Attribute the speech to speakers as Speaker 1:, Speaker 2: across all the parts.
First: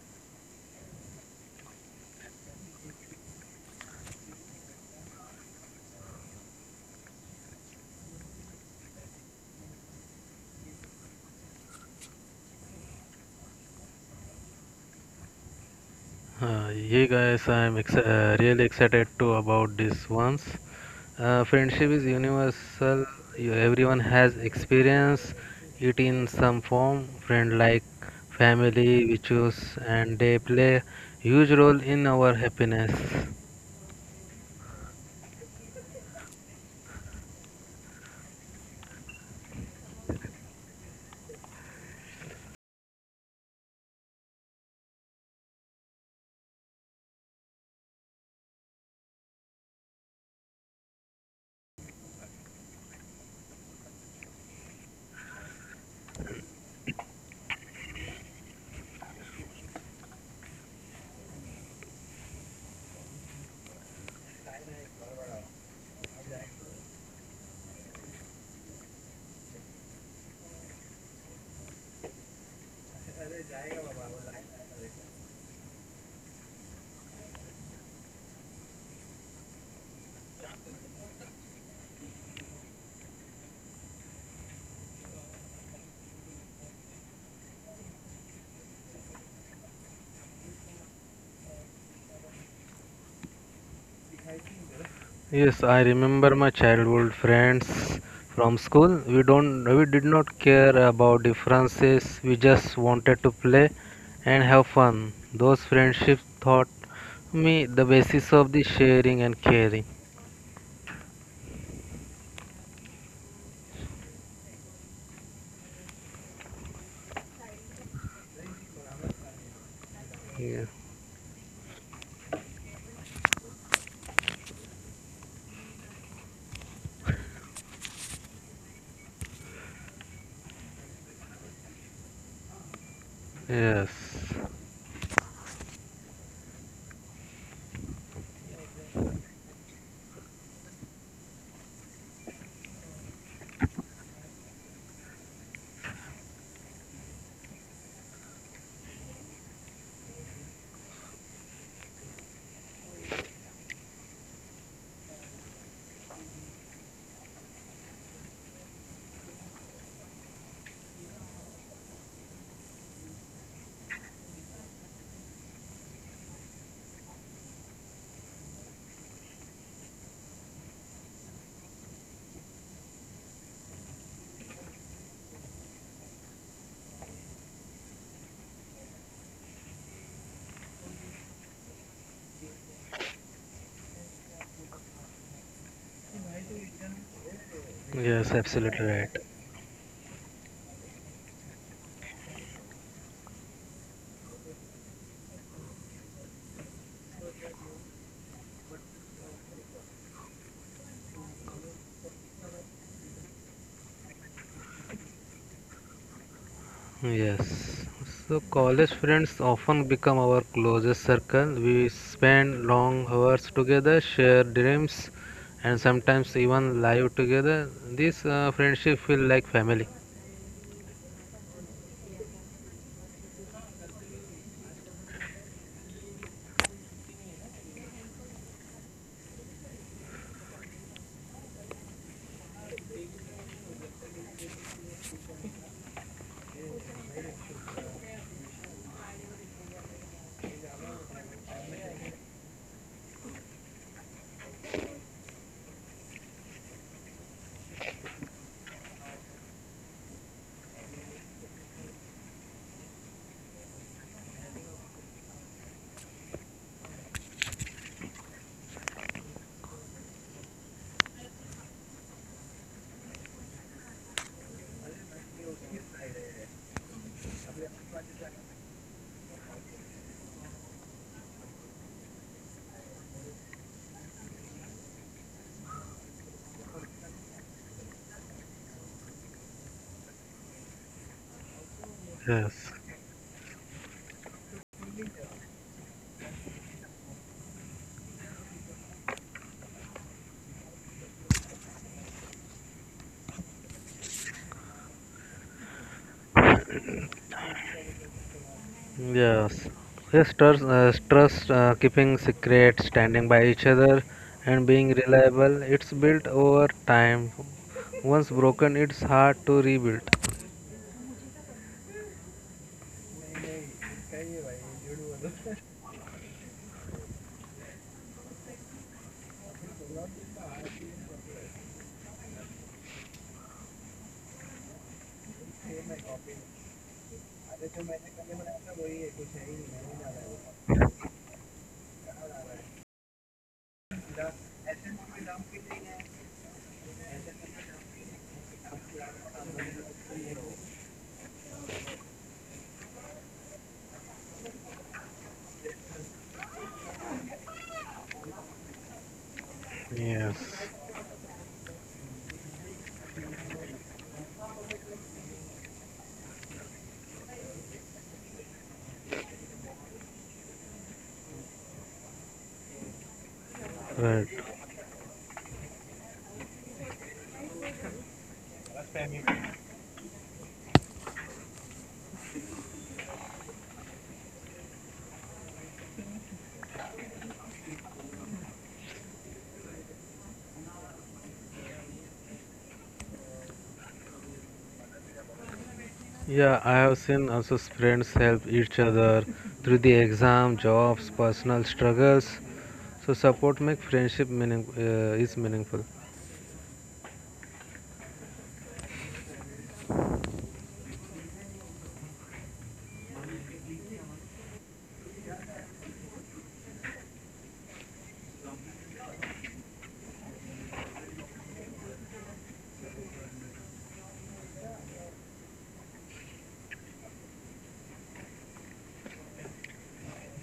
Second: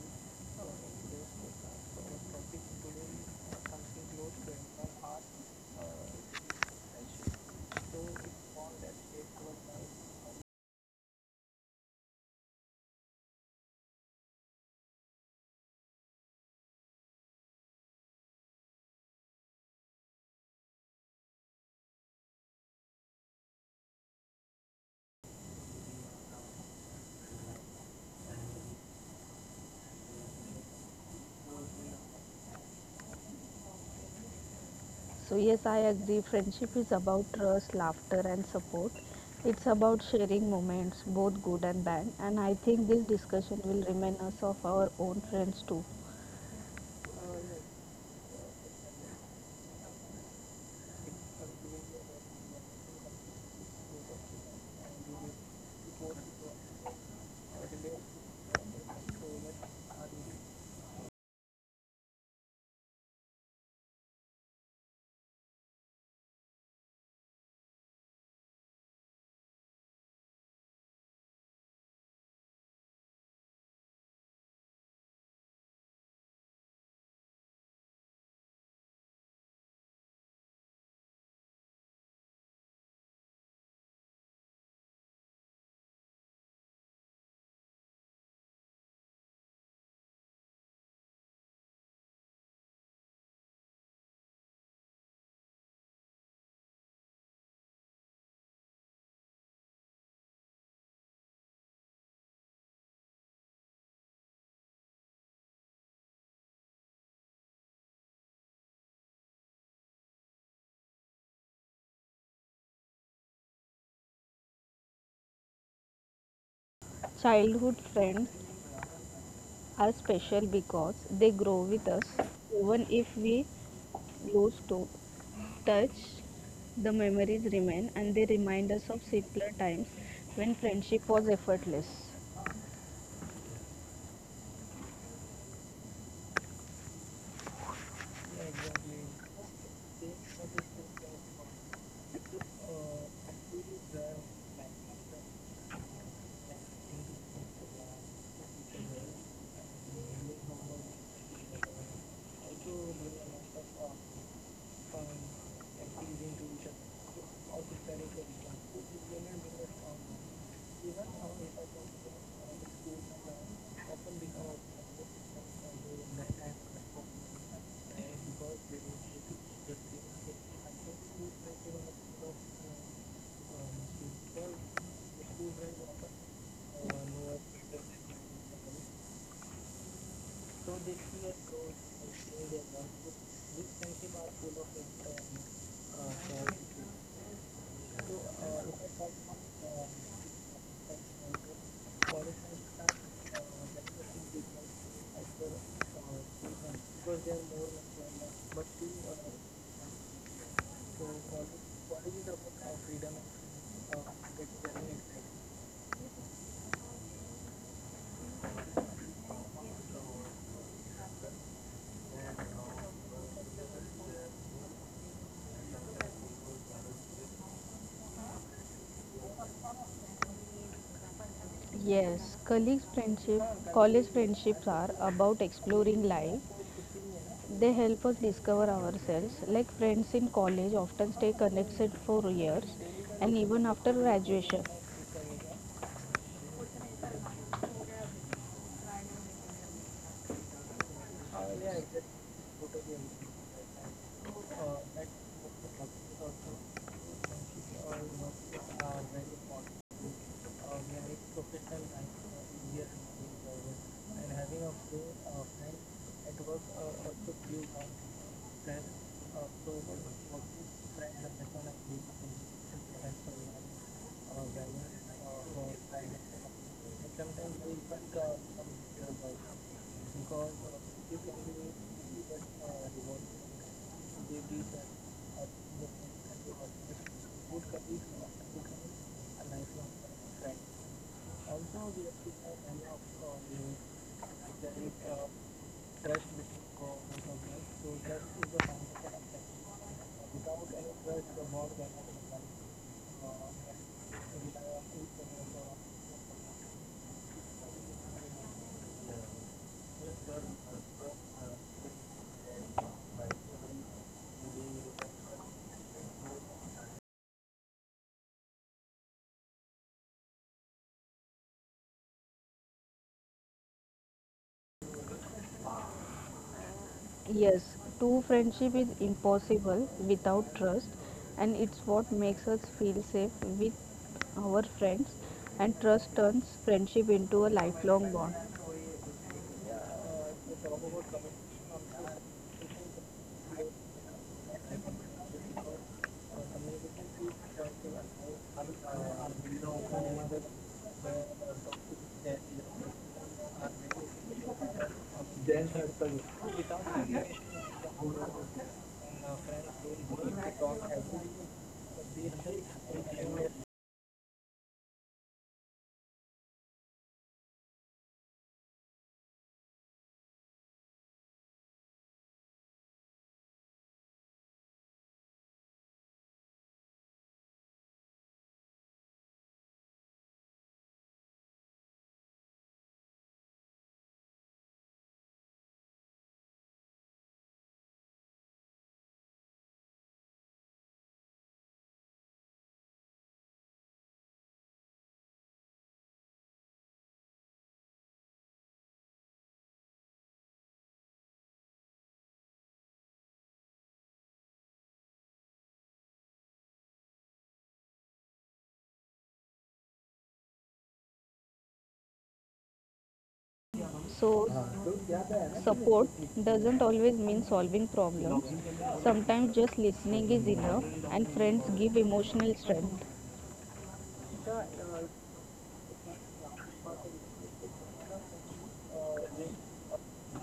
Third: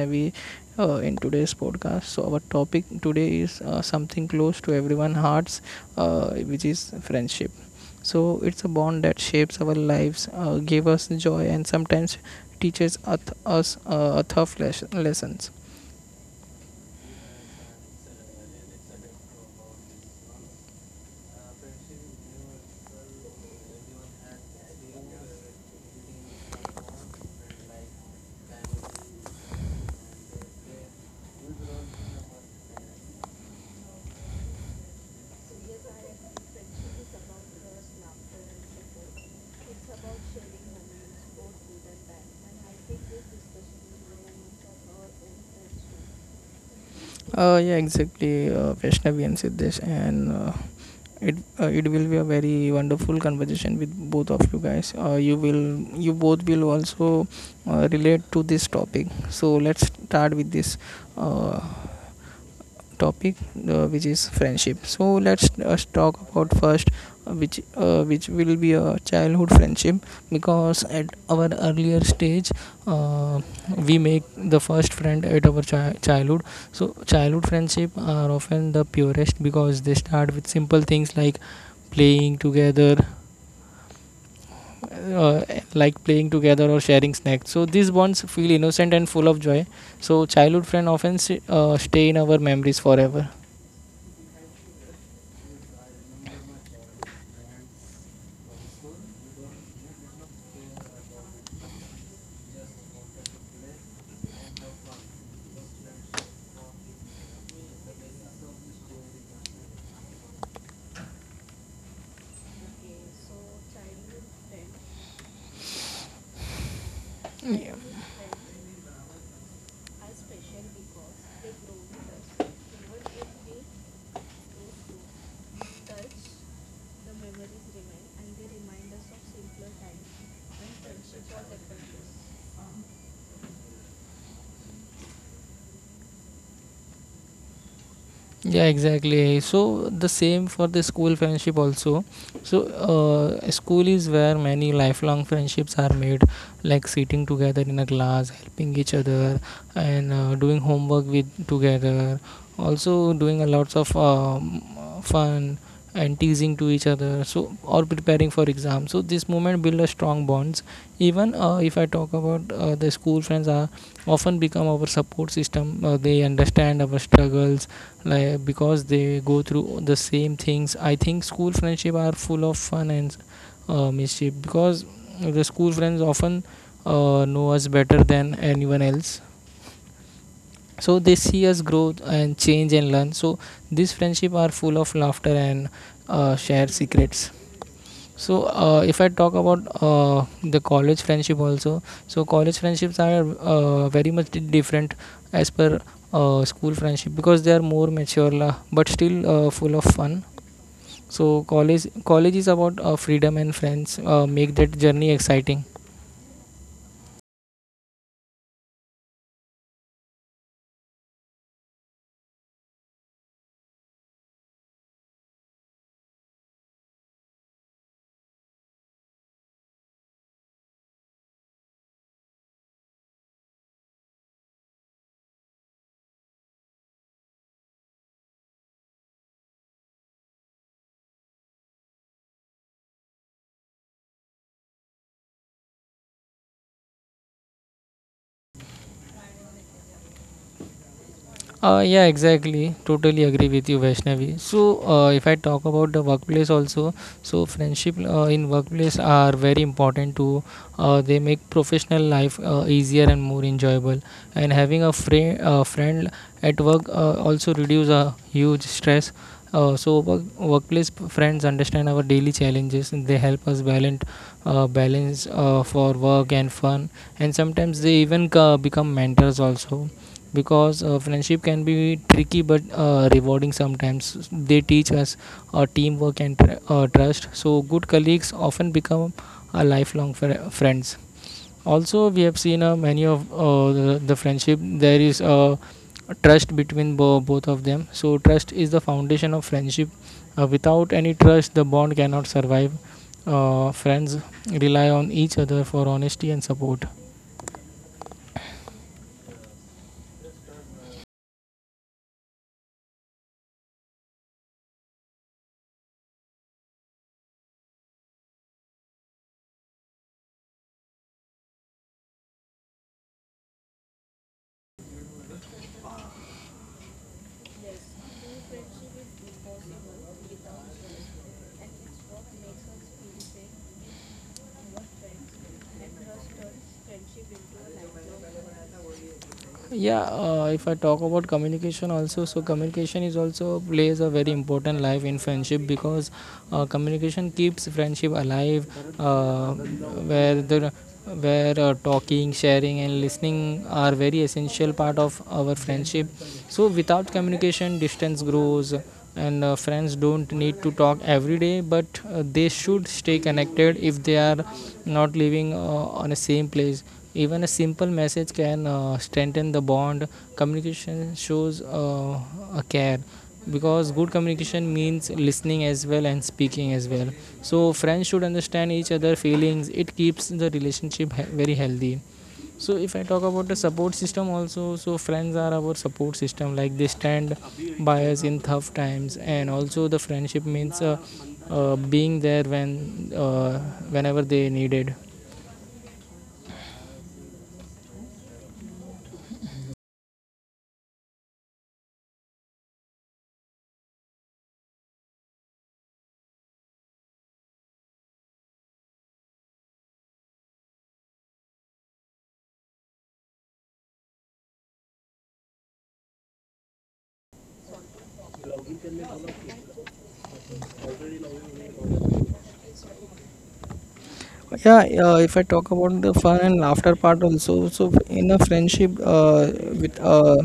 Speaker 1: Vaishnavi in today's podcast. So our topic today is something close to everyone's hearts, which is friendship. So it's a bond that shapes our lives, give us joy, and sometimes teaches us a tough lessons.
Speaker 2: Yeah, guys, I'm really excited too about this once. Friendship is universal. Everyone has experience it in some form. Friend like family, we choose, and they play huge role in our happiness.
Speaker 3: So, yes, I agree. Friendship is about trust, laughter, and support. It's about sharing moments, both good and bad. And I think this discussion will remind us of our own friends too.
Speaker 1: Yeah, exactly, Vaishnavi and Siddesh, and it will be a very wonderful conversation with both of you guys. You both will also relate to this topic. So let's start with this uh, topic which is friendship, so let's us talk about first which will be a childhood friendship. Because at our earlier stage, uh, we make the first friend at our childhood. So childhood friendship are often the purest because they start with simple things playing together uh, like playing together or sharing snacks. So these bonds feel innocent and full of joy. So childhood friend often stay in our memories forever.
Speaker 2: Yes, I remember my childhood friends from school. We did not care about differences. We just wanted to play and have fun. Those friendships taught me the basis of the sharing and caring.
Speaker 3: Childhood friends are special because
Speaker 2: Yeah.
Speaker 3: they grow with us, even if we lose to touch, the memories remain and they remind us of simpler times when friendship was effortless.
Speaker 2: Yes,
Speaker 1: Yeah, exactly, so the same for the school friendship also. So school is where many lifelong friendships are made, like sitting together in a class, helping each other, and doing homework with together, also doing a lots of fun and teasing to each other, so or preparing for exam. So this moment build a strong bonds. Even if I talk about the school friends, are often become our support system. They understand our struggles, like because they go through the same things. I think school friendship are full of fun and mischief, because the school friends often know us better than anyone else. So they see us grow and change and learn. So these friendship are full of laughter and share secrets. So
Speaker 2: yes,
Speaker 1: if
Speaker 2: absolutely
Speaker 1: I talk
Speaker 2: right.
Speaker 1: about the college friendship also, so college friendships are very much different as per school friendship, because they are more mature but still full of fun. So college is about freedom, and friends make that journey exciting.
Speaker 2: Yes. So college friends often become our closest circle. We spend long hours together, share dreams, and sometimes even live together. This friendship feel like family.
Speaker 3: Yes, colleagues friendship, college friendships are about exploring life. They help us discover ourselves. Like friends in college often stay connected for years and even after graduation.
Speaker 1: Yeah, exactly. Totally agree with you, Vaishnavi. So, if I talk about the workplace also, so friendship in workplace are very important too. They make professional life easier and more enjoyable. And having a friend at work also reduce a huge stress. So workplace friends understand our daily challenges, and they help us balance for work and fun, and sometimes they even become mentors also. Because friendship can be tricky but rewarding sometimes. They teach us teamwork and trust. So good colleagues often become a lifelong friends. Also, we have seen
Speaker 2: Yes.
Speaker 1: many of the friendship. There is trust between both of them. So trust is the foundation of friendship. Without any trust, the bond cannot survive. Friends rely on each other for honesty and support.
Speaker 2: Yes. Yes. Trust, keeping secret, standing by each other, and being reliable. It's built over time. Once broken, it's hard to rebuild.
Speaker 3: Yes, true friendship is impossible without trust and it's what makes us feel safe with our friends and trust turns friendship into a lifelong bond.
Speaker 1: Yeah, if I talk about communication also, so communication is also plays a very important life in friendship. Because communication keeps friendship alive, uh, where the where talking, sharing and listening are very essential part of our friendship. So without communication, distance grows, and friends don't need to
Speaker 2: Yes.
Speaker 1: talk every day, but they should stay connected if they are not living on the same place. Even a simple message can strengthen the bond. Communication shows a care, because good
Speaker 2: Right.
Speaker 1: communication means listening as well and speaking as well. So friends should understand each other feelings. It keeps the relationship very healthy. So if I talk about the support system also, so friends are our support system. Like they stand buyers in tough times, and also the friendship means being there whenever they needed.
Speaker 2: Yeah, I have seen also friends help each other through the exam, jobs, personal struggles. So support make friendship meaning is meaningful.
Speaker 3: So support doesn't always mean solving problems. Sometimes just listening is enough, and friends give emotional strength.
Speaker 1: Yeah, if I talk about the fun and laughter part also, so in a friendship with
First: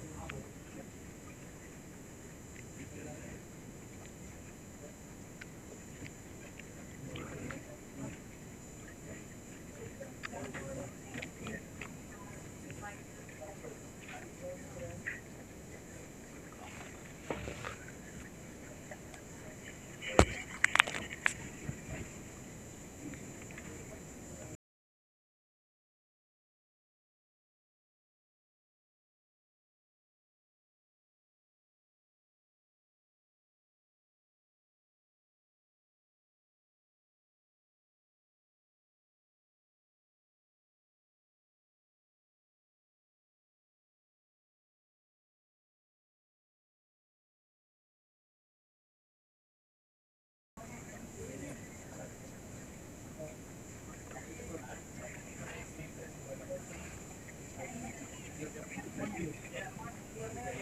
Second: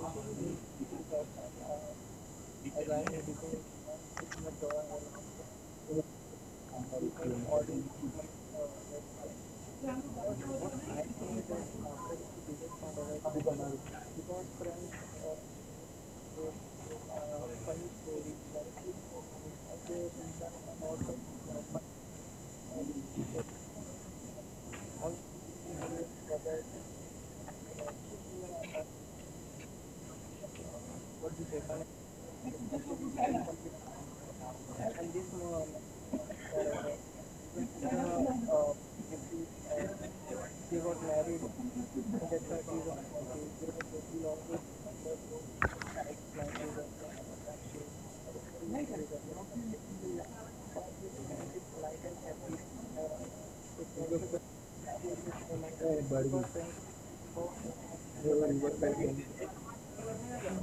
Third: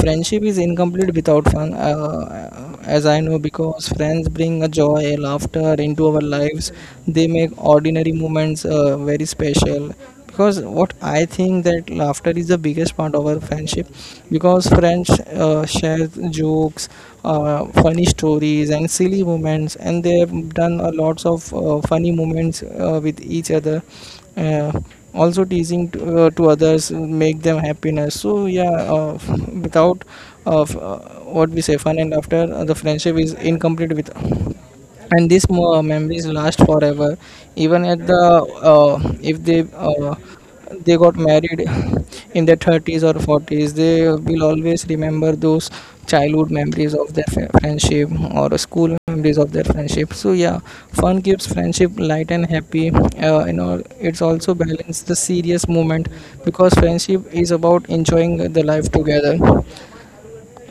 Speaker 1: friendship is incomplete without fun, as I know, because friends bring a joy a laughter into our lives. They make ordinary moments very special, because what I think that laughter is the biggest part of our friendship, because friends share jokes, funny stories and silly moments, and they have done a lots of funny moments with each other. uh, Also teasing to others make them happiness. So yeah, without of what we say fun and after, the friendship is incomplete with. And these memories last forever, even at the if they got married in their 30s or 40s, they will always remember those childhood memories of their friendship, or school memories of their friendship. So yeah, fun keeps friendship light and happy. Uh, you know, it's also balance the serious moment, because friendship is about enjoying the life together.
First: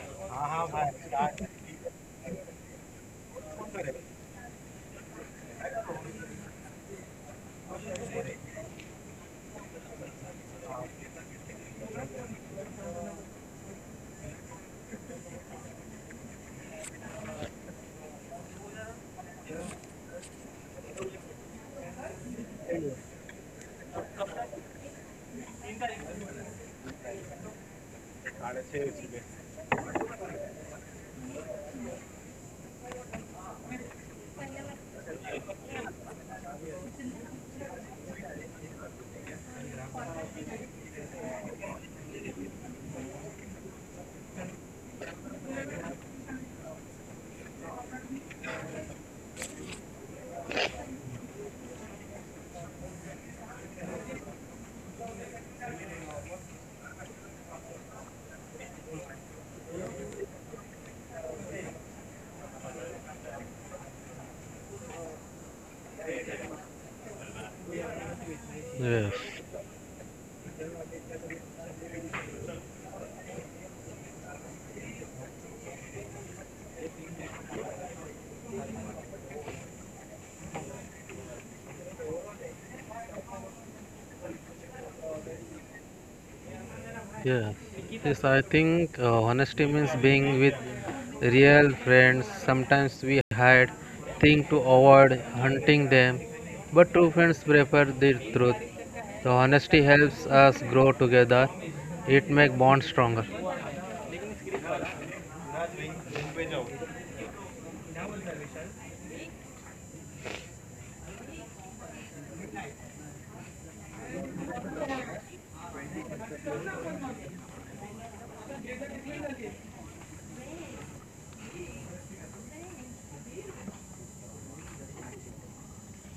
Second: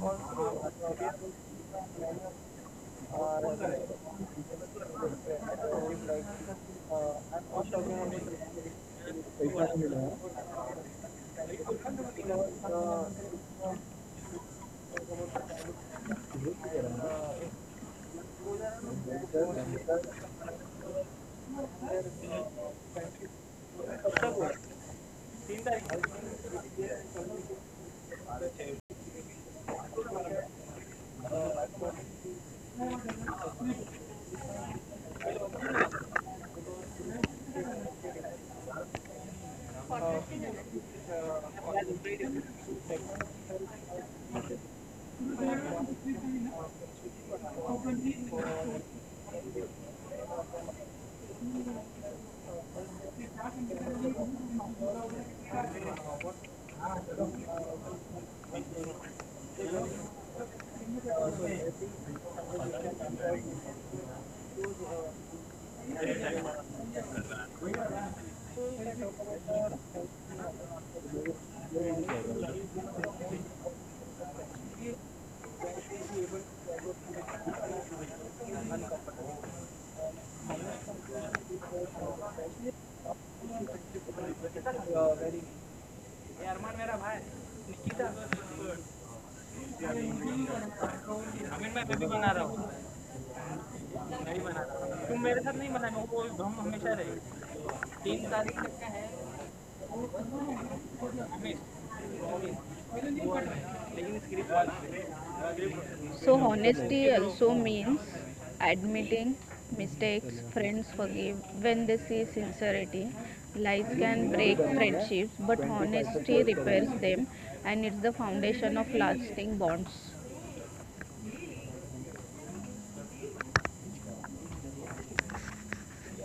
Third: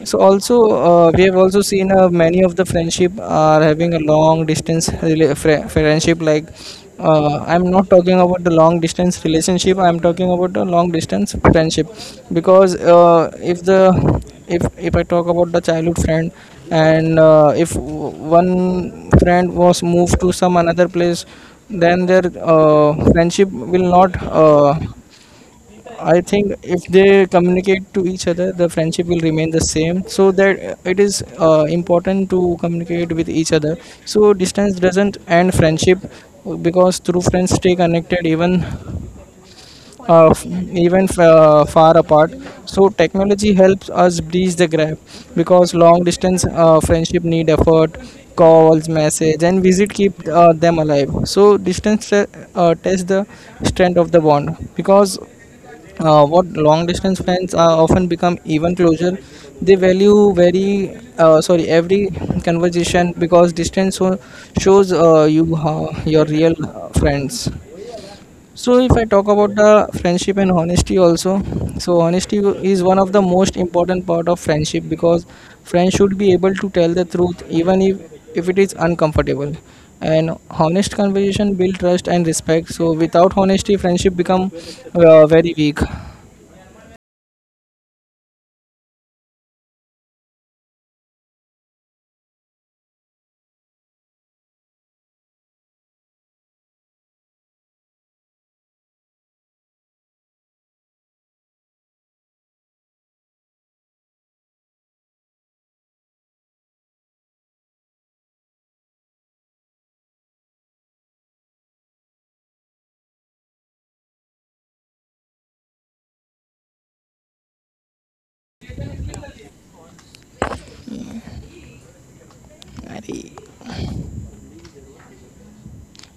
Speaker 1: So also we have also seen many of the friendship are having a long distance friendship. Like I'm not talking about the long distance relationship, I'm talking about the long distance friendship. Because if I talk about the childhood friend, and if w- one friend was moved to some another place, then their friendship will not. I think if they communicate to each other, the friendship will remain the same. So that it is important to communicate with each other. So distance doesn't end friendship, because through friends stay connected, even far apart. So technology helps us bridge the gap, because long distance friendship need effort. Calls, message, and visit keep them alive. So distance tests the strength of the bond, because what long distance friends are often become even closer. They value very sorry every conversation, because distance so shows you how your real friends. So, if I
Speaker 2: Yes,
Speaker 1: talk about the friendship and honesty also, so honesty is one of the most important part of friendship, because friends should be able to tell the truth, even if it is uncomfortable. And honest conversation build trust and respect. So, without honesty, friendship become very weak.
Speaker 2: yes, yes. I think honesty means being with real friends. Sometimes we hide, think to avoid hunting them, but true friends prefer the truth. The honesty helps us grow together. It make bond stronger.
Speaker 3: So, honesty also means admitting mistakes, friends forgive when they see sincerity. Lies can break friendships, but honesty repairs them and it's the foundation of lasting bonds.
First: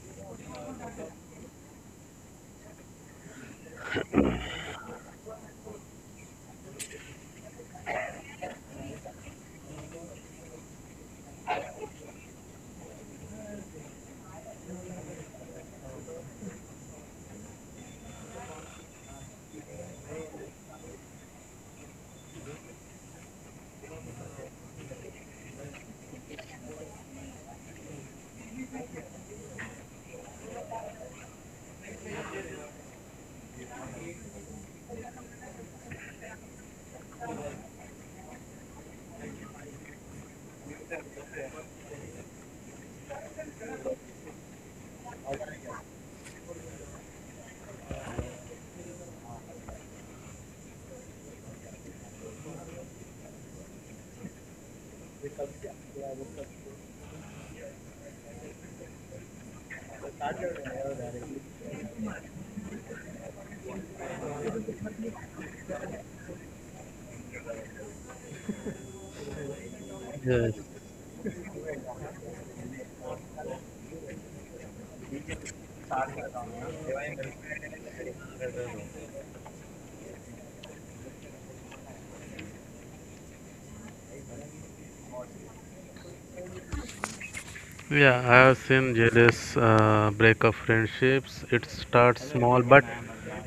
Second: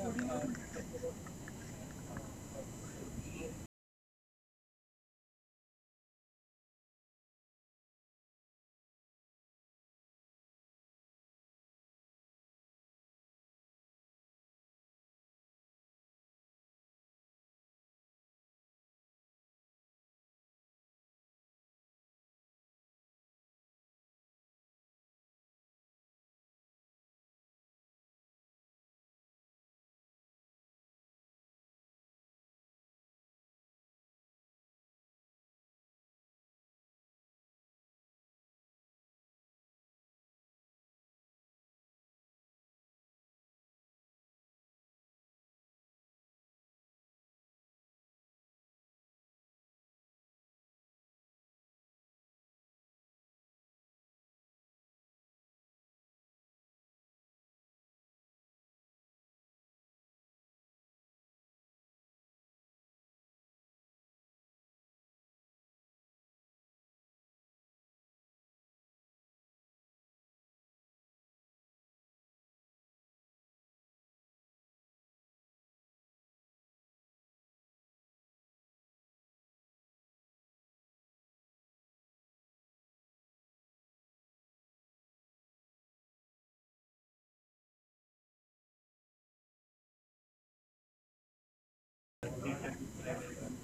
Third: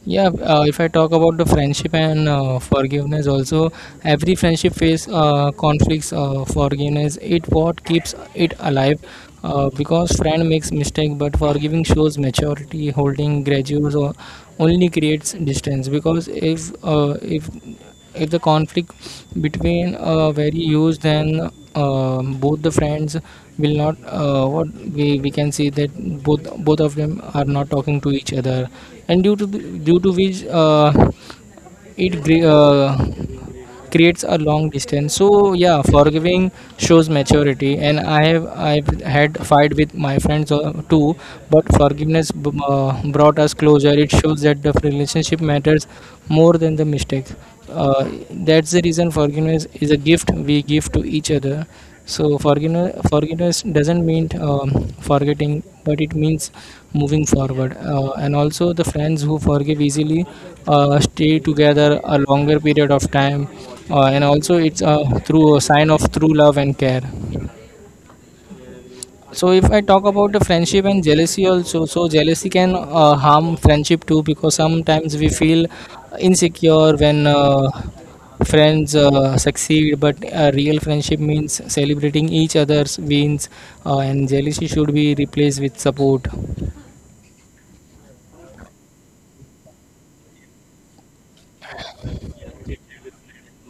Speaker 1: Yeah, if I talk about the friendship and forgiveness also, every friendship face conflicts. Forgiveness it what keeps it alive, because friend makes mistake, but forgiving shows maturity. Holding grudges or only creates distance. Because if if the conflict between very used, then both the friends will not. What we can see that both of them are not talking to each other, and due to which it creates a long distance. So yeah, forgiving shows maturity, and I've had fight with my friends too. But forgiveness brought us closer. It shows that the relationship matters more than the mistake. uh, that's the reason forgiveness is a gift we give to each other. So forgiveness doesn't mean forgetting, but it means moving forward. And also, the friends who forgive easily stay together a longer period of time. And also, it's through a sign of true love and care. So if I talk about the
Speaker 2: Yes.
Speaker 1: friendship and jealousy also, so jealousy can harm friendship too, because sometimes we feel insecure when friends succeed, but a real friendship means celebrating each other's wins, and jealousy should be replaced with support.
Speaker 2: Yeah, I have seen jealous break of friendships. It starts small but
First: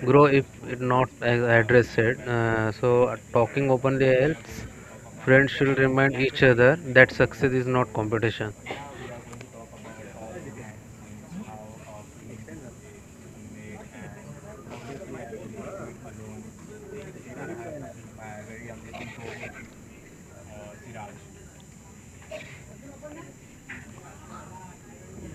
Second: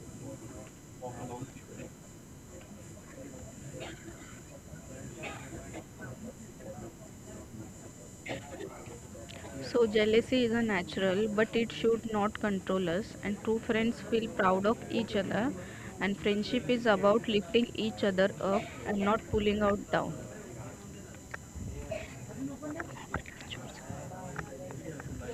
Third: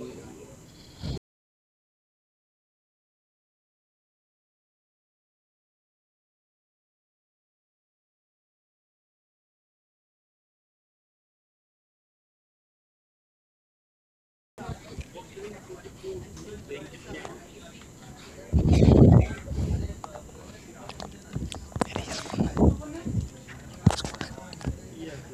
Speaker 2: grow if it not addressed. So talking openly helps. Friends should remind each other that success is not competition.
Speaker 3: So, jealousy is a natural, but it should not control us. And true friends feel proud of each other. And friendship is about lifting each other up and not pulling out down.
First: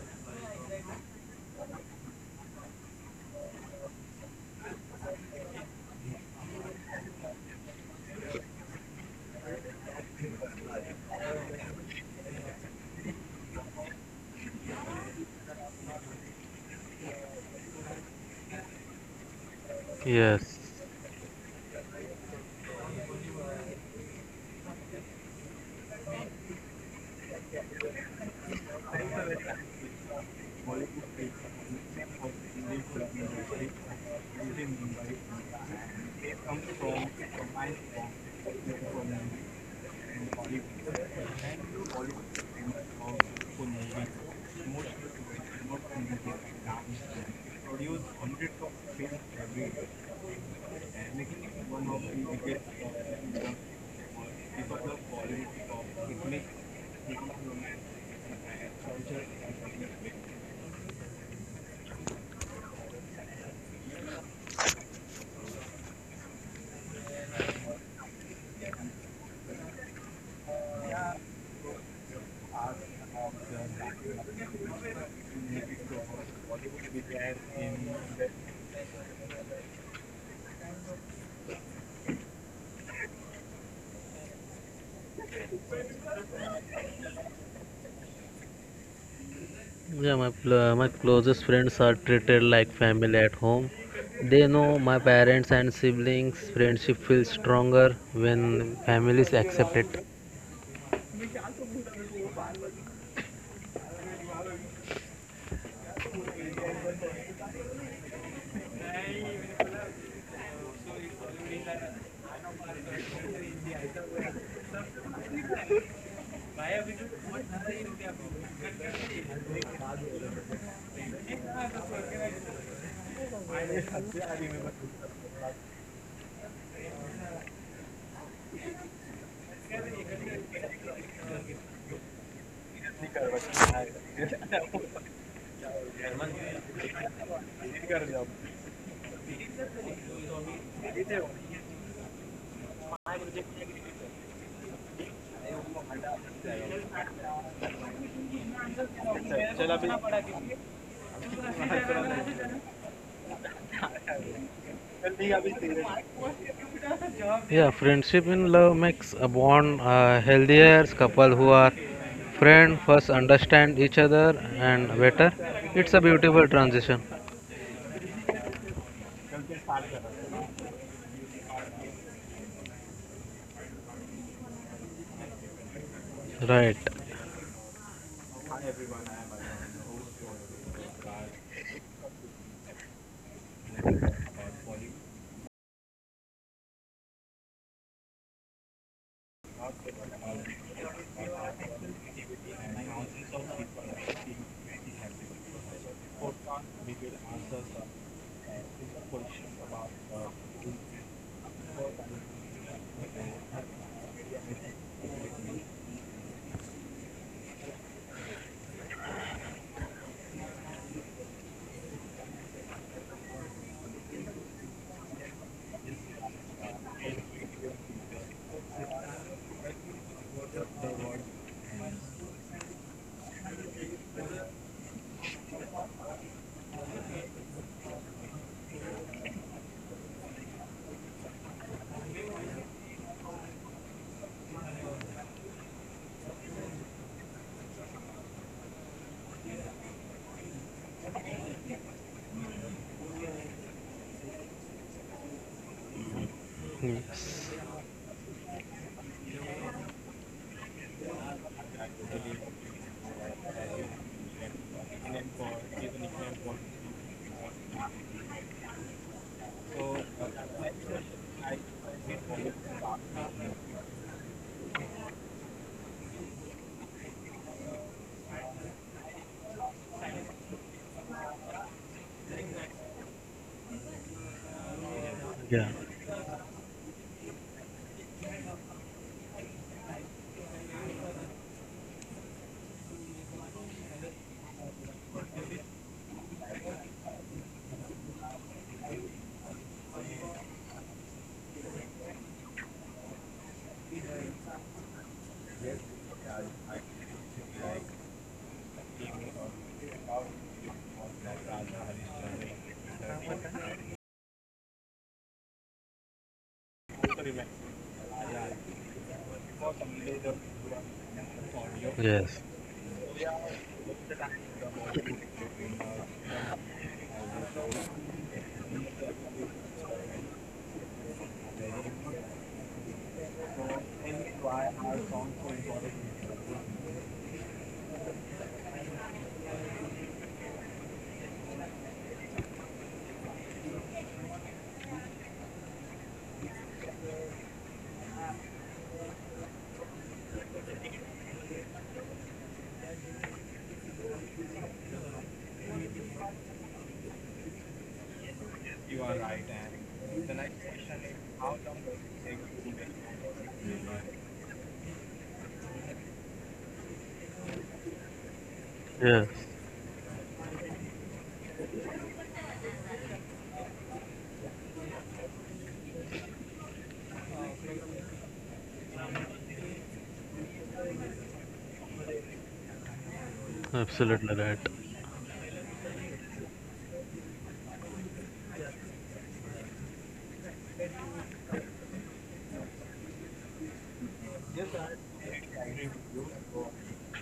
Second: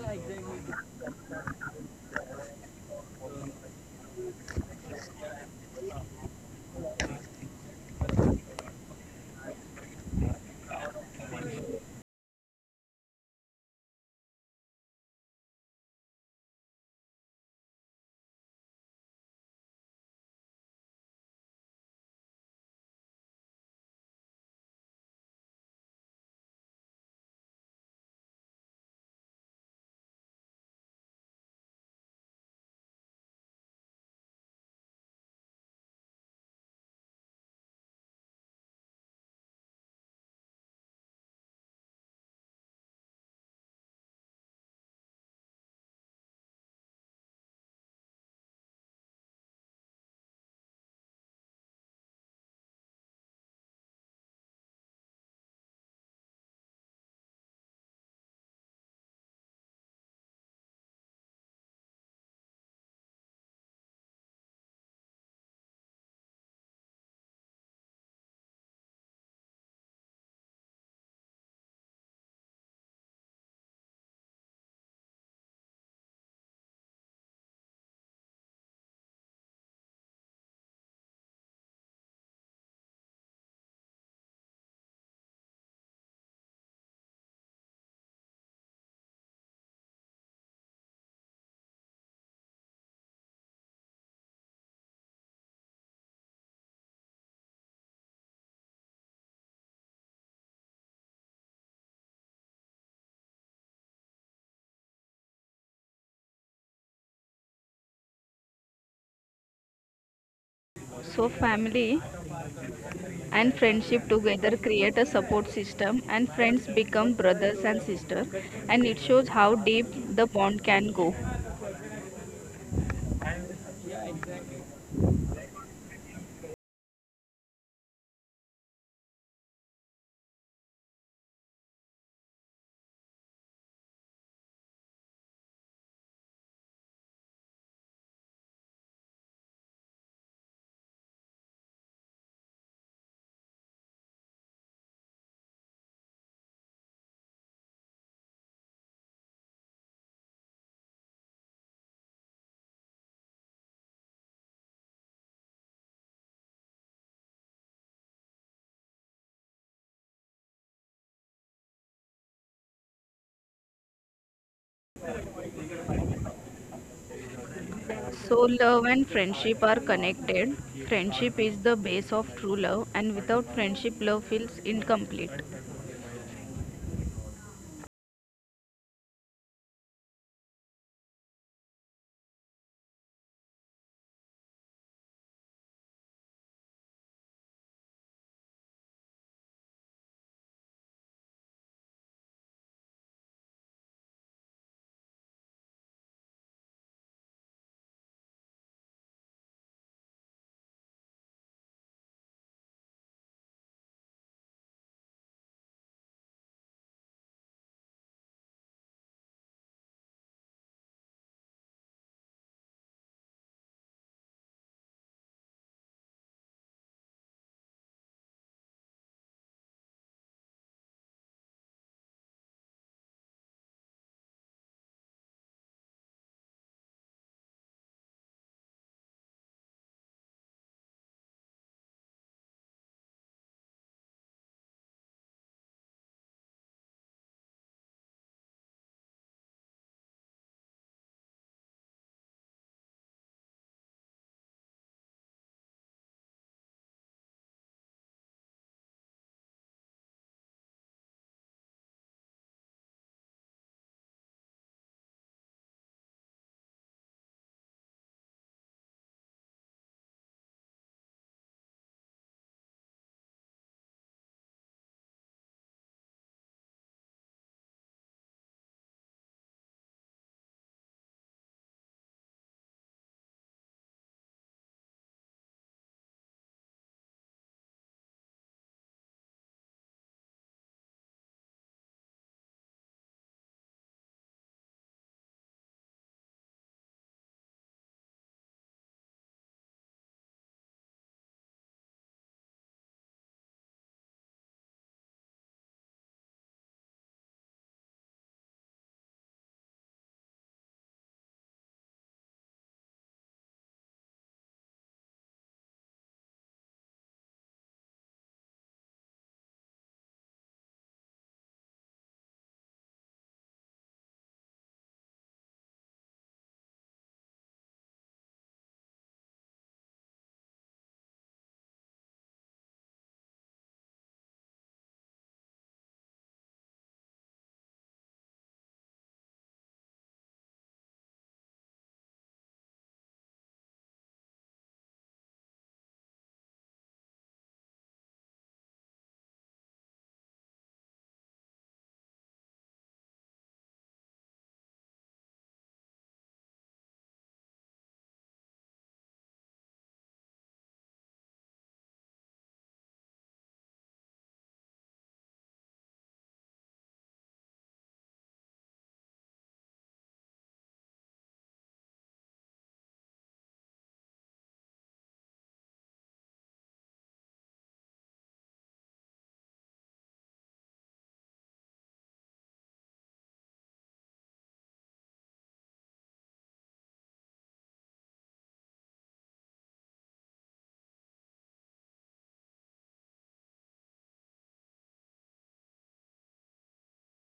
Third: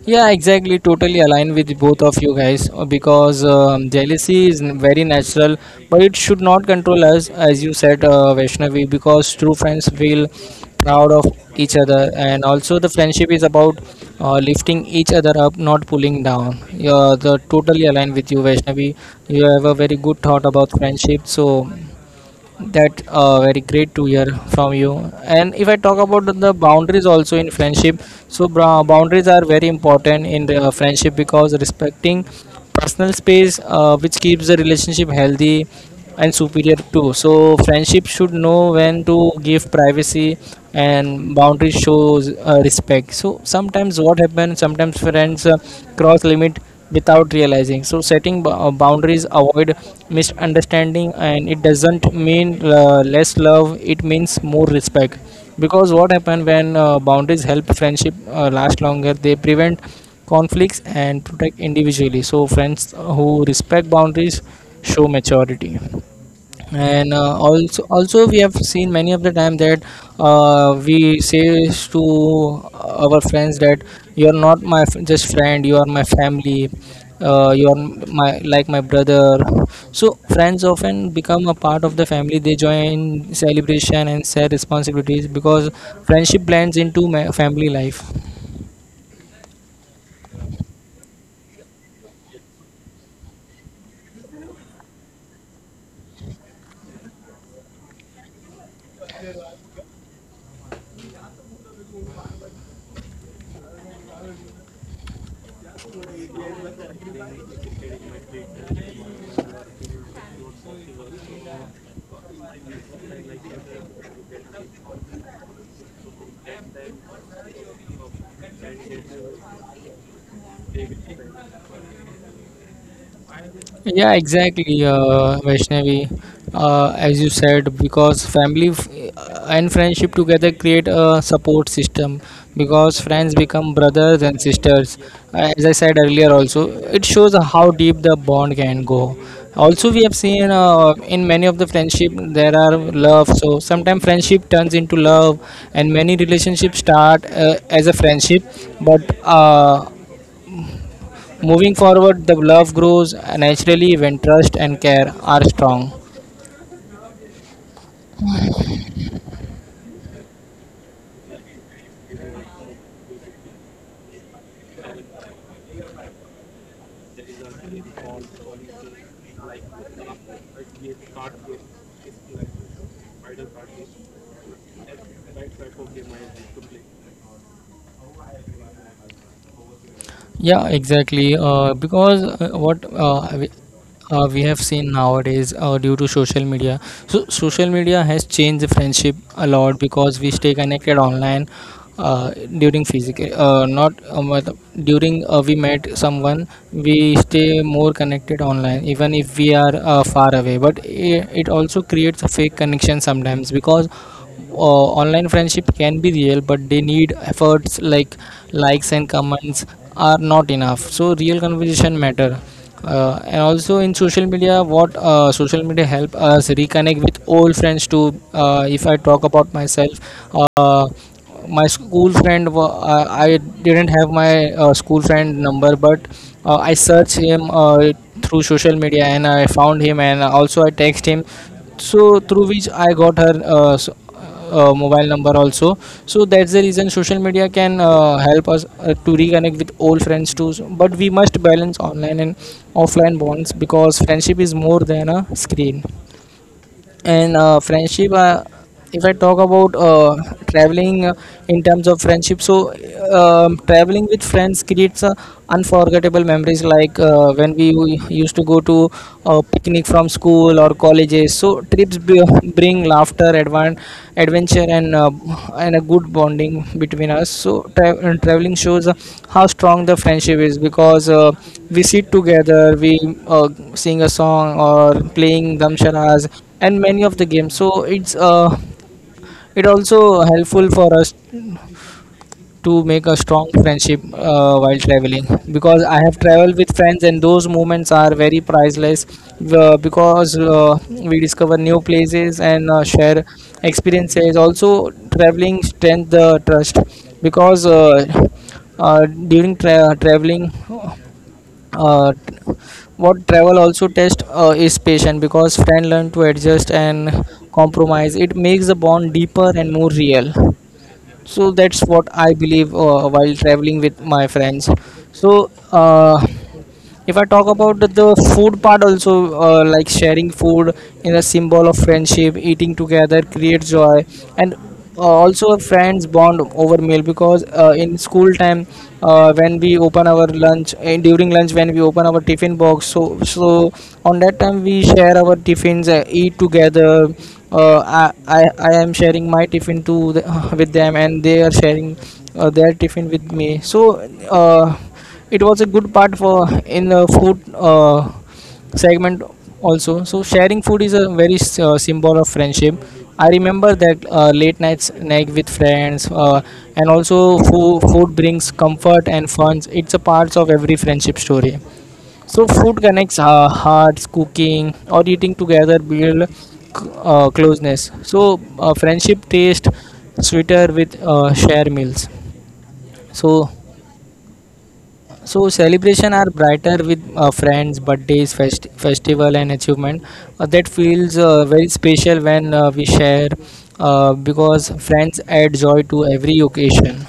Speaker 1: Yeah, exactly. Totally aligned with both of you guys, because jealousy is very natural, but it should not control us, as you said, Vaishnavi, because true friends feel proud of each other, and also the friendship is about lifting each other up, not pulling down. You're the totally aligned with you, Vaishnavi. You have a very good
Speaker 2: Yes.
Speaker 1: thought about friendship, so that very great to hear from you. And if I talk about the boundaries also in friendship, so boundaries are very important in the friendship, because respecting personal space which keeps the relationship healthy and superior too. So friendship should know when to give privacy, and boundaries shows respect. So sometimes what happens, sometimes friends cross limit without realizing. So setting boundaries avoid misunderstanding, and it doesn't mean less love, it means more respect. Because what happen, when boundaries help friendship last longer, they prevent conflicts and protect individually. So friends who respect boundaries show maturity. And also we have seen many of the time that we say to our friends that you are not my just friend, you are my family. You are my like my brother. So friends often become a part of the family, they join celebration and share responsibilities, because friendship blends into family life.
Speaker 2: Yeah, my closest friends are treated like family at home. They know my parents and siblings. Friendship feels stronger when families accept it.
Speaker 3: So, family and friendship together create a support system, and friends become brothers and sisters. And it shows how deep the bond can go.
Speaker 1: Yeah, exactly, Vaishnavi. As you said, because family and friendship together create a support system. Because friends become brothers and sisters. As I said earlier, also it shows how deep the bond can go. Also, we have seen in many of the friendship there are love. So sometimes friendship turns into love, and many relationships start as a friendship, but moving forward, the love grows naturally when trust and care are strong.
Speaker 2: Yeah, friendship in love makes a bond healthier. Couple who are friend first understand each other and better. It's a beautiful transition.
Speaker 3: So, love and friendship are connected. Friendship is the base of true love, and without friendship, love feels incomplete.
Speaker 2: Right.
Speaker 1: Yeah, exactly. Because what we have seen nowadays due to social media. So social media has changed the friendship a lot because we stay connected online uh, during physical, not but during we met someone, we stay more connected online even if we are far away. But it also creates a fake connection sometimes, because online friendship can be real, but they need efforts like likes and comments are not enough. So real conversation matter, and also in social media, what social media help us reconnect with old friends too. If I talk about myself, uh, my school friend, I didn't have my school friend number, but I searched him through social media and I found him, and also I text him. So through which I got her mobile number also. So that's the reason social media can help us to reconnect with old friends too. But we must balance online and offline bonds, because friendship is more than a screen.
Speaker 2: Yes.
Speaker 1: And friendship, if I talk about traveling in terms of friendship, so traveling with friends creates unforgettable memories, like when we used to go to picnic from school or colleges. So bring laughter, adventure, and and a good bonding between us. So and traveling shows how strong the friendship is, because we sit together, we uh, sing a song or
Speaker 2: Yeah.
Speaker 1: playing damshanas and many of the games. So it's it also helpful for us to make a strong friendship while traveling, because I have traveled with friends and those moments are very priceless. Because we discover new places and share experiences. Also, traveling strengthens the trust, because during traveling, uh, what travel also test is patient, because friend learn to adjust and compromise. It makes the bond deeper and more real. So that's what
Speaker 2: Yes.
Speaker 1: I believe, while traveling with my friends. So uh, if I talk about the food part also, like sharing food in a symbol of friendship, eating together creates joy, and also a friends bond over meal. Because in school time, when we open our lunch, and during lunch when we open our tiffin box, so on that time we share our tiffins, eat together. I am sharing my tiffin to the, with them, and they are sharing their tiffin with me. So uh, it was a good part for in the food segment also. So sharing food is a very symbol of friendship. I remember that late night snack with friends, and also food brings comfort
Speaker 2: Yes.
Speaker 1: and fun. It's a part of every friendship story. So food connects hearts, cooking or eating together build closeness. So friendship taste sweeter with share meals. So
Speaker 2: Absolutely right.
Speaker 1: so celebration are brighter with friends, birthdays, festival and achievement. That feels very special when we share, because friends add joy to every occasion.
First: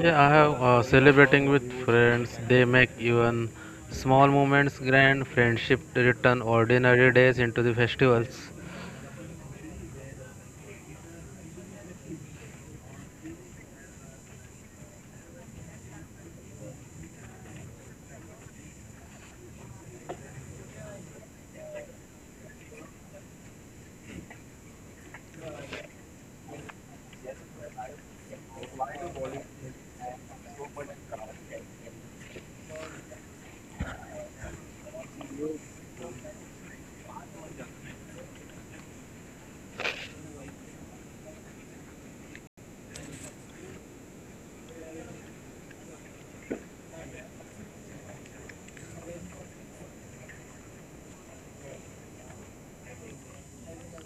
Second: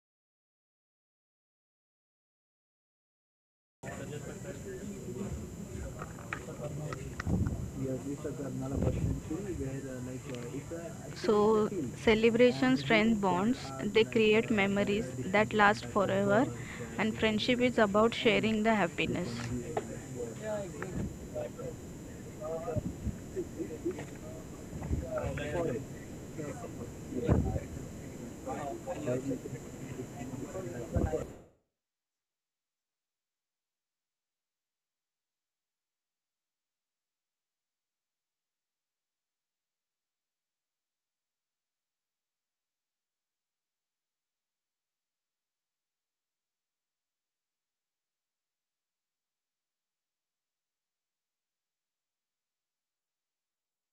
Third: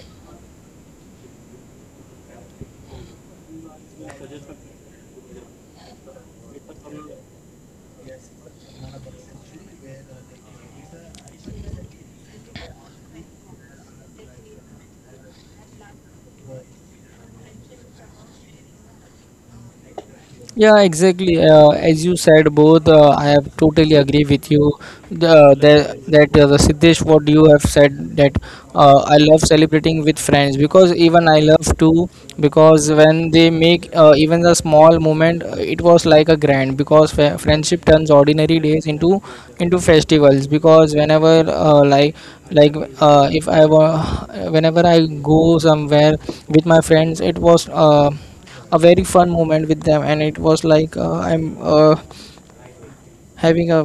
Speaker 2: Yeah, I have celebrating with friends. They make even small moments grand. Friendship to return ordinary days into the festivals.
Speaker 3: So, celebration strengthens bonds, they create memories that last forever, and friendship is about sharing the happiness.
Speaker 1: Yeah, exactly. As you said, both, I have totally agree with you. The Siddesh, what you have said, that I love celebrating with friends, because even I love too. Because when they make even the small moment, it was like a grand, because friendship turns ordinary days into festivals. Because whenever like if I wa- whenever I go somewhere with my friends, it was. A very fun moment with them, and it was like I'm uh, having a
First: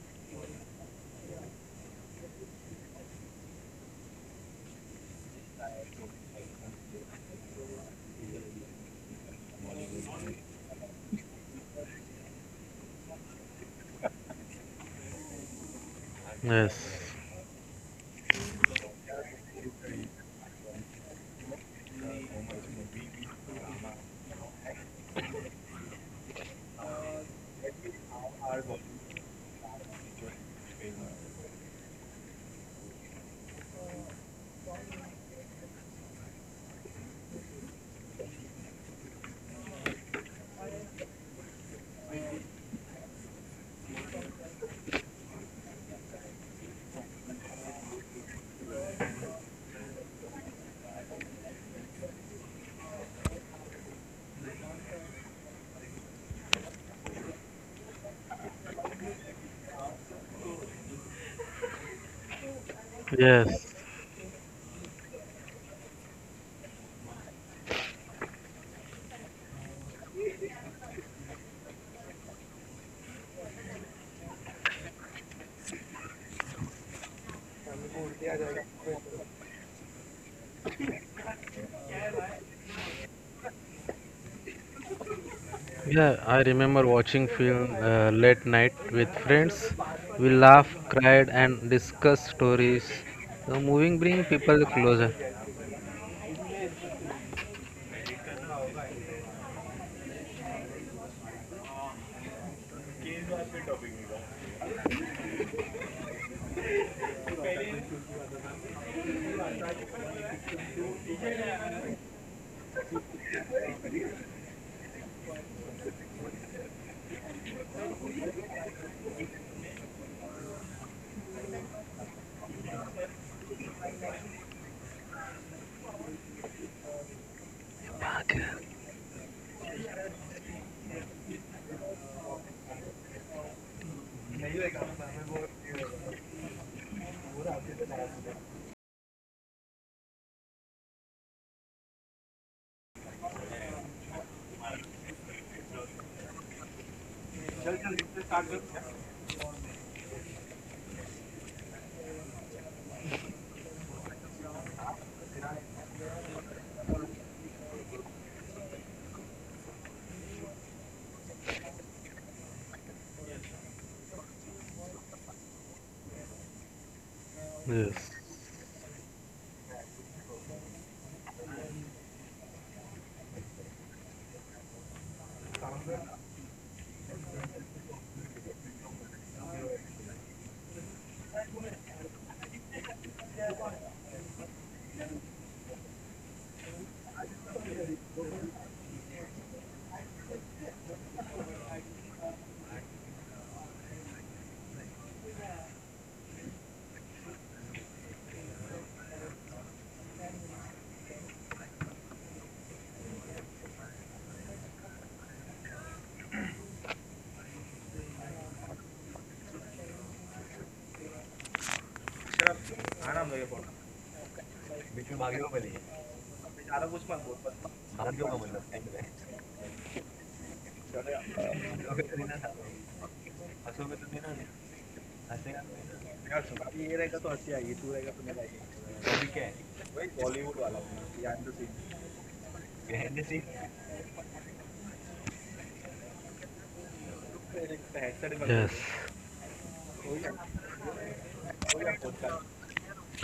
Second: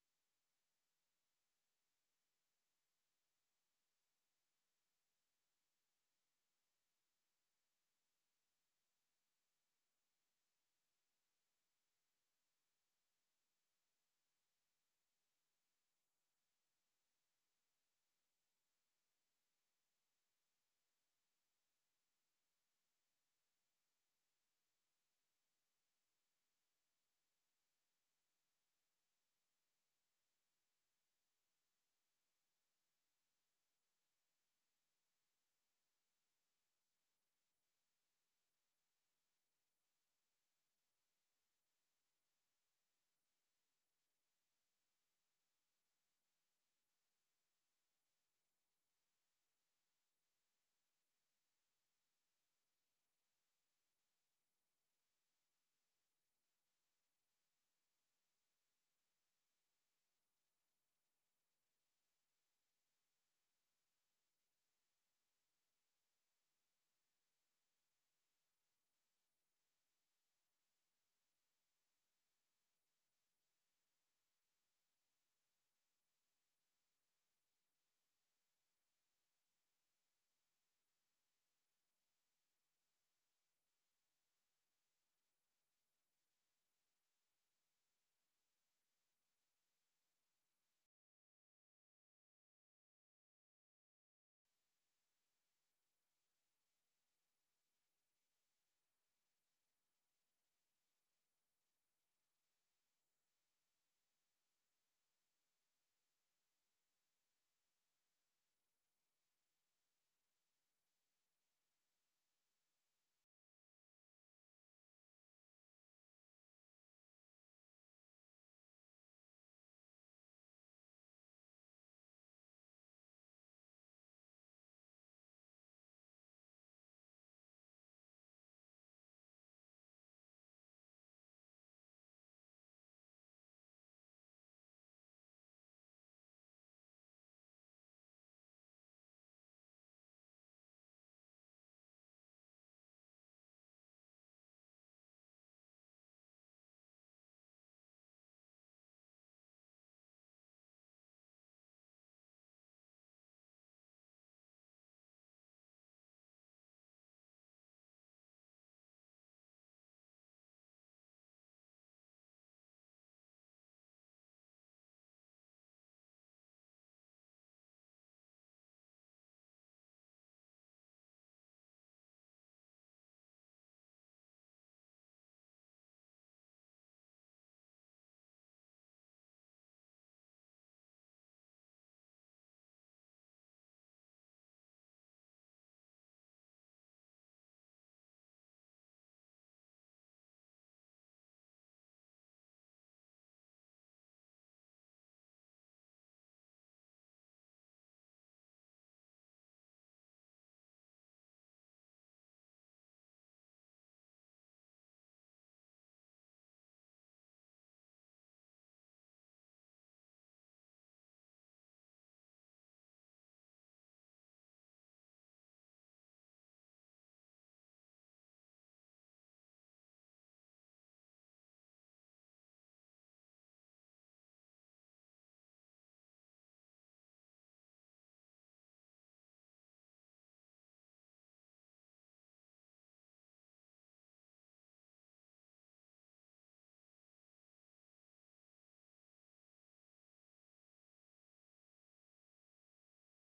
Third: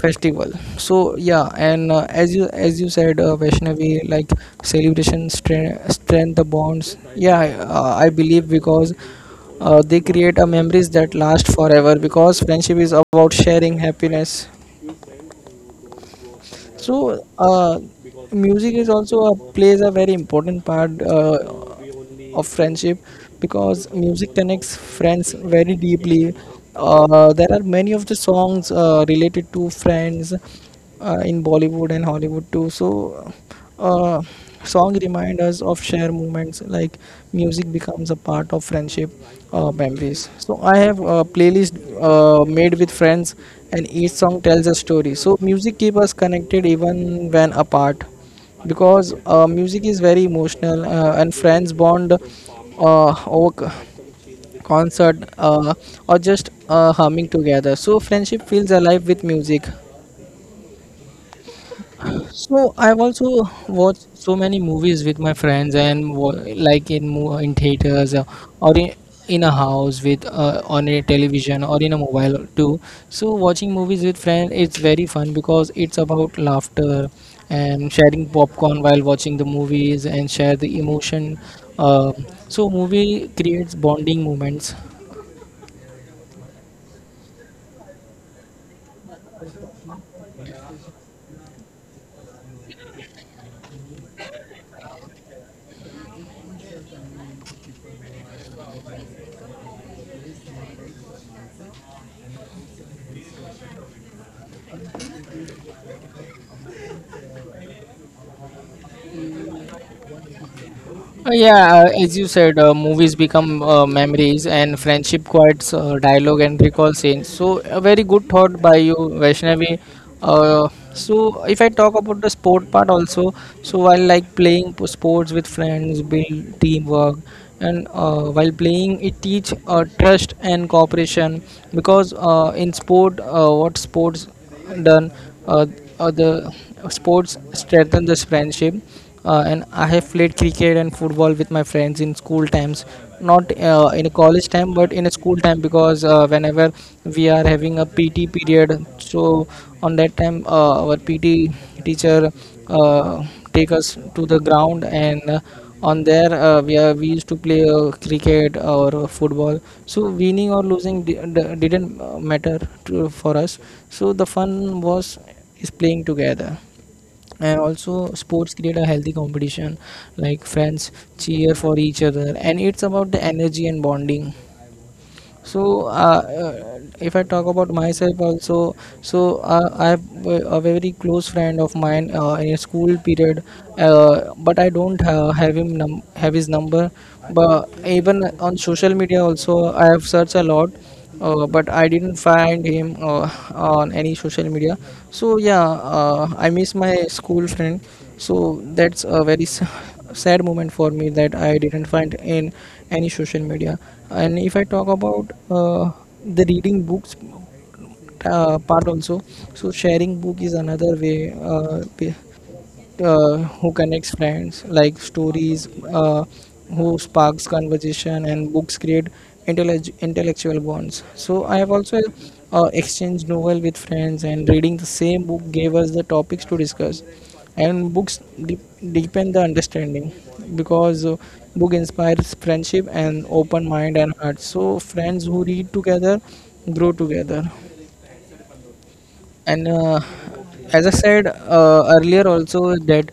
Speaker 1: festival. So yeah, and as you said Vaishnavi, like celebration strengthen the bonds. Yeah, I believe, because they create a memories that last forever, because friendship is about sharing happiness.
Speaker 2: Yes.
Speaker 1: So, music is also a, plays a very important part of friendship, because music connects friends very deeply. There are many of the songs related to friends in Bollywood and Hollywood too. So, uh, song remind us of shared moments, like music becomes a part of friendship memories. So I have a playlist made with friends, and each song tells a story. So music keep us connected even when apart, because music is very emotional, and friends bond concert, or just humming together. So friendship feels alive with music. So I've also
Speaker 2: Yes.
Speaker 1: watched so many movies with my friends, and like in in theaters, or in a house with on a television or in a mobile too. So watching movies with friends, it's very fun, because it's about laughter and sharing popcorn while watching the movies, and share the emotion. So movie creates bonding moments.
Speaker 2: Yeah, I remember watching film late night with friends. We laughed, cried, and discussed stories. The movie bring people closer.
Speaker 1: Yeah, as you said, movies become memories and friendship quotes, dialogue and recall scenes. So a very good thought by you, Vaishnavi. Uh, so if I talk about the sport part also, so while like playing sports with friends, build teamwork, and while playing it teach trust and cooperation. Because in sport, what sports done, uh, the sports strengthen this friendship, and I have played cricket and football with my friends in school times, not in college time, but in a school time. Because whenever we are having a pt period, so on that time our pt teacher uh, take us to the ground, and on there we used to play cricket or football. So winning or losing didn't matter to, for us. So the fun was is playing together. And also
Speaker 2: Yes.
Speaker 1: sports create a healthy competition, like friends cheer for each other, and it's about the energy and bonding. So if I talk about myself also, so I have a very close friend of mine in a school period, but I don't have have his number. But even on social media also, I have searched a lot, but I didn't find him on any social media. So yeah, I miss my school friend. So that's a very sad moment for me, that I didn't find in any social media. And if I talk about the reading books part also. So sharing book is another way who connects friends, like stories, who sparks conversation, and books create intellectual bonds. So I have also exchanged novel with friends, and reading the same book gave us the topics to discuss. And books deepen the understanding, because book inspires friendship and open mind and heart. So friends who read together grow together.
Speaker 2: Yes.
Speaker 1: And as I said earlier also that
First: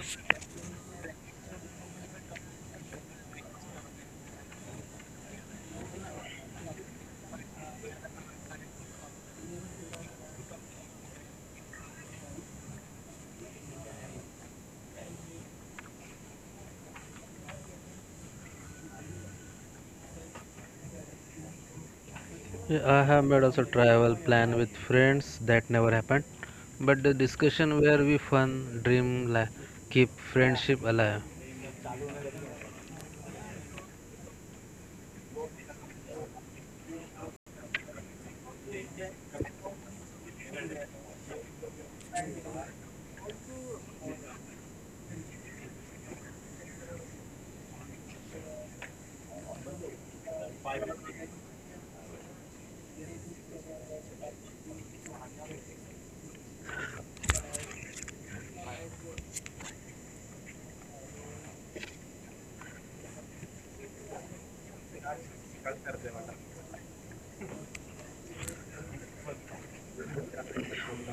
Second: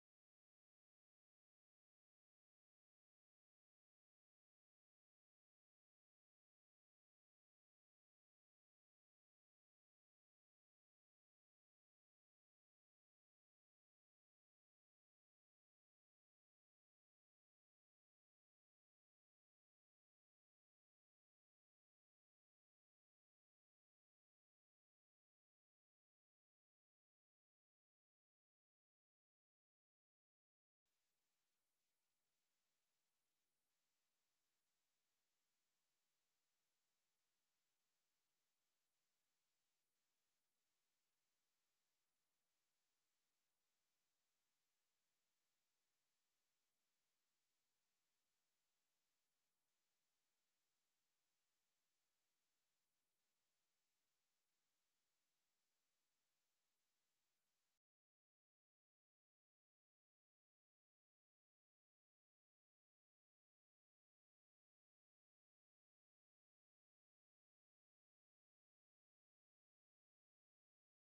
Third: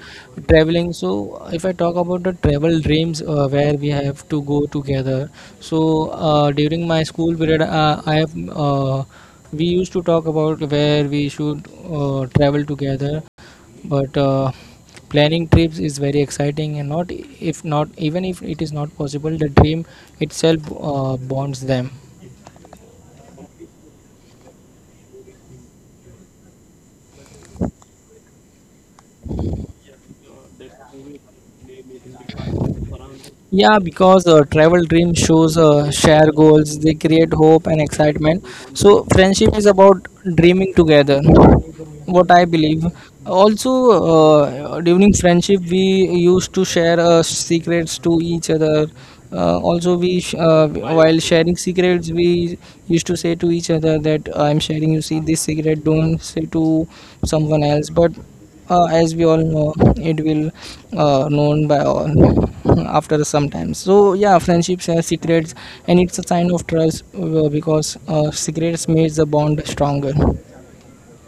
Speaker 1: traveling, so if I talk about the travel dreams where we have to go together. So during my school period, I have, we used to talk about where we should travel together. But planning trips is very exciting, and not if not, even if it is not possible, the dream itself bonds them.
Speaker 2: Yeah, I have made also travel plan with friends that never happened, but the discussion where we fun dream keep friendship alive.
Speaker 1: Yeah, because travel dream shows share goals, they create hope and excitement. So, friendship is about dreaming together, what I believe. Also, during friendship, we used to share secrets to each other. Also, while sharing secrets, we used to say to each other that I'm sharing you see this secret, don't say to someone else. But as we all know, it will known by all after some time. So yeah, friendships have secrets, and it's a sign of trust, because secrets makes the bond stronger.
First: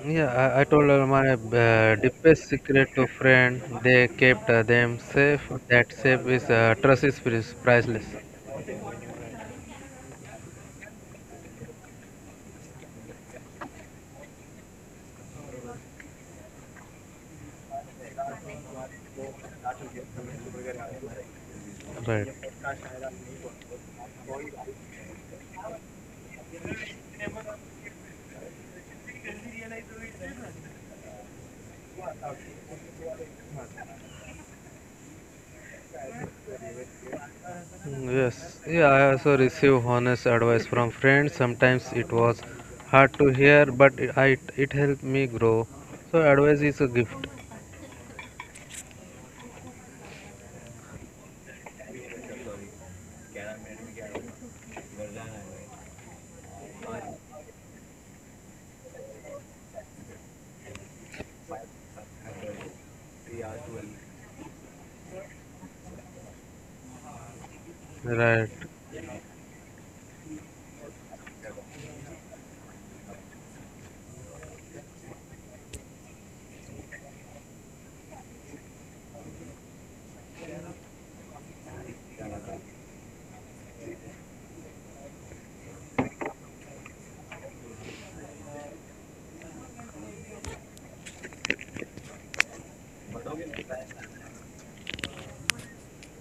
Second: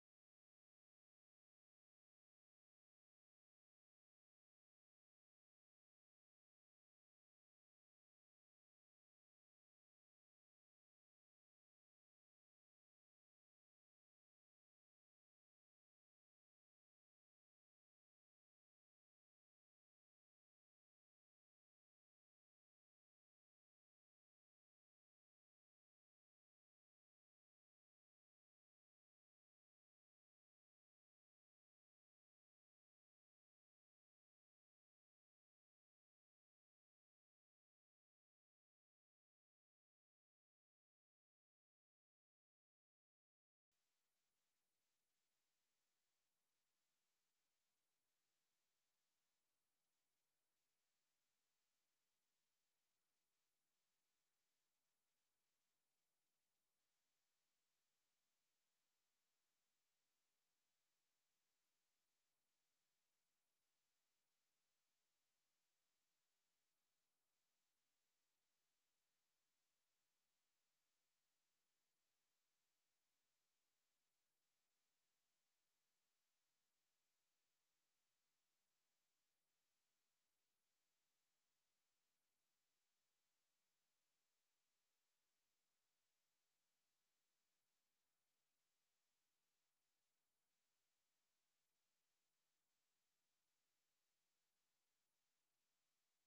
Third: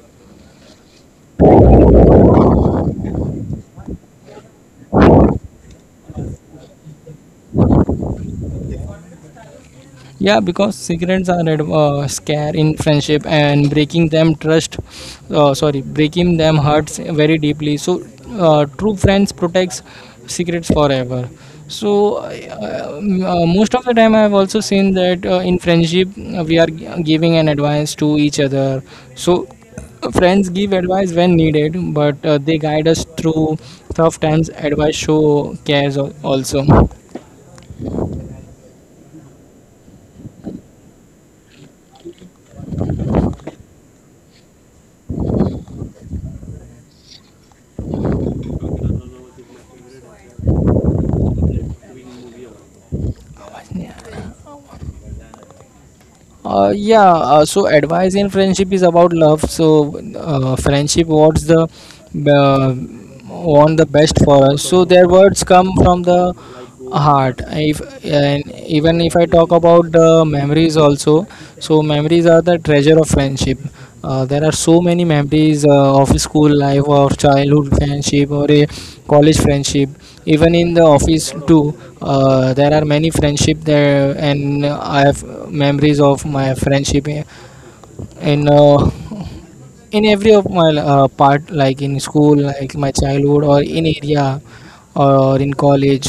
Speaker 2: Yeah, I told all my deepest secret to friend. They kept them safe. That safe is trust is priceless.
Speaker 1: Yeah, because cigarettes are scare in friendship, and breaking them trust, sorry, breaking them hurts very deeply. So, true friends protects secrets forever. So,
Speaker 2: Right.
Speaker 1: most of the time, I've also seen that in friendship giving an advice to each other. So, Friends give advice when needed, but they guide us through tough times. Advice show cares also.
Speaker 2: Mm, yes. Yeah, I also receive honest advice from friends. Sometimes it was hard to hear, but it helped me grow. So advice is a gift.
Speaker 1: Yeah, so advice in friendship is about love. So, friendship what's the uh, want the best for us. So their words come from the heart. If and
Speaker 2: Right.
Speaker 1: even if I talk about the memories also, so memories are the treasure of friendship. There are so many memories of school life, or childhood friendship, or a college friendship even in the office too. There are many friendship there, and I have memories of my friendship in in every of my part, like in school, like my childhood, or in area, or in college.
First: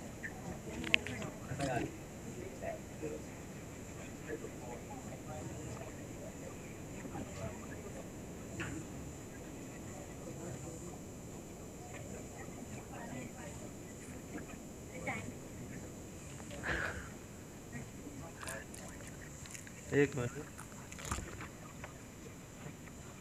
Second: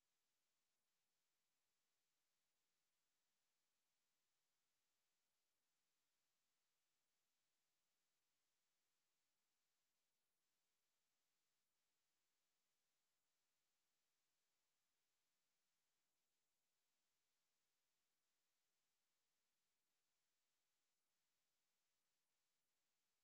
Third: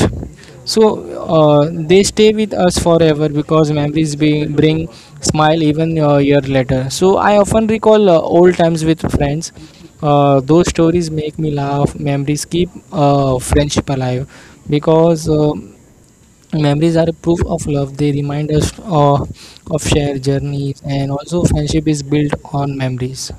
Speaker 1: So they stay with us forever because memories bring smile even a year later. So I often recall old times with friends. Those stories make me laugh. Memories keep friendship alive because memories are a proof of love. They remind us of shared journeys, and also friendship is built on memories.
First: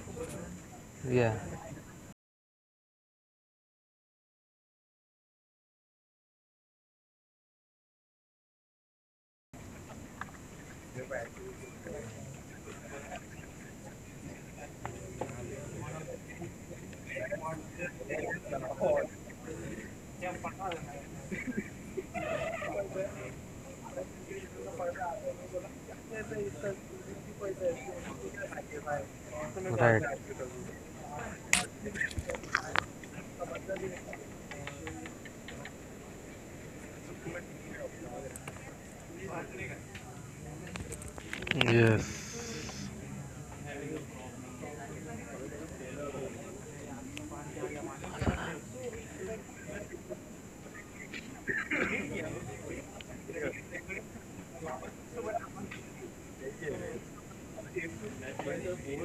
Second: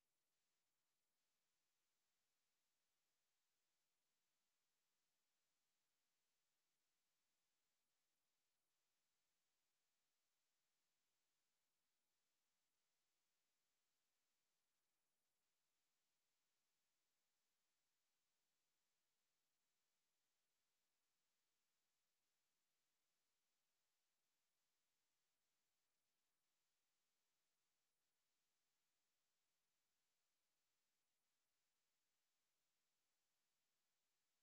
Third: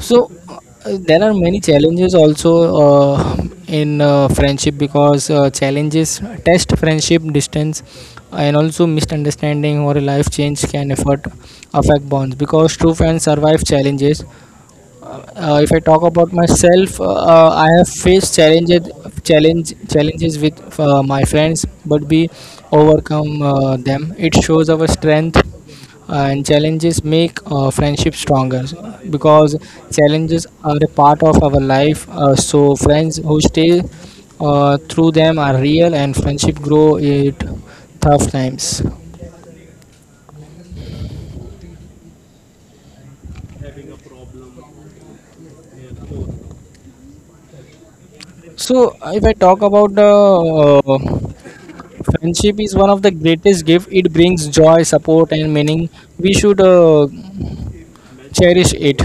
Speaker 1: So there are
Speaker 2: Yeah.
Speaker 1: many challenges also in friendship because challenges test friendship. Distance and also misunderstanding or life change can effort affect bonds because true friends survive challenges. If I talk about myself, I have faced challenges, challenges with my friends, but we overcome them. It shows our strength, and challenges make friendship stronger because
Speaker 2: Right.
Speaker 1: challenges are a part of our life. So friends who stay through them are real, and friendship grow it tough times.
Speaker 2: Yes.
Speaker 1: So if I talk about the friendship, is one of the greatest gift. It brings joy, support, and meaning. We should cherish it.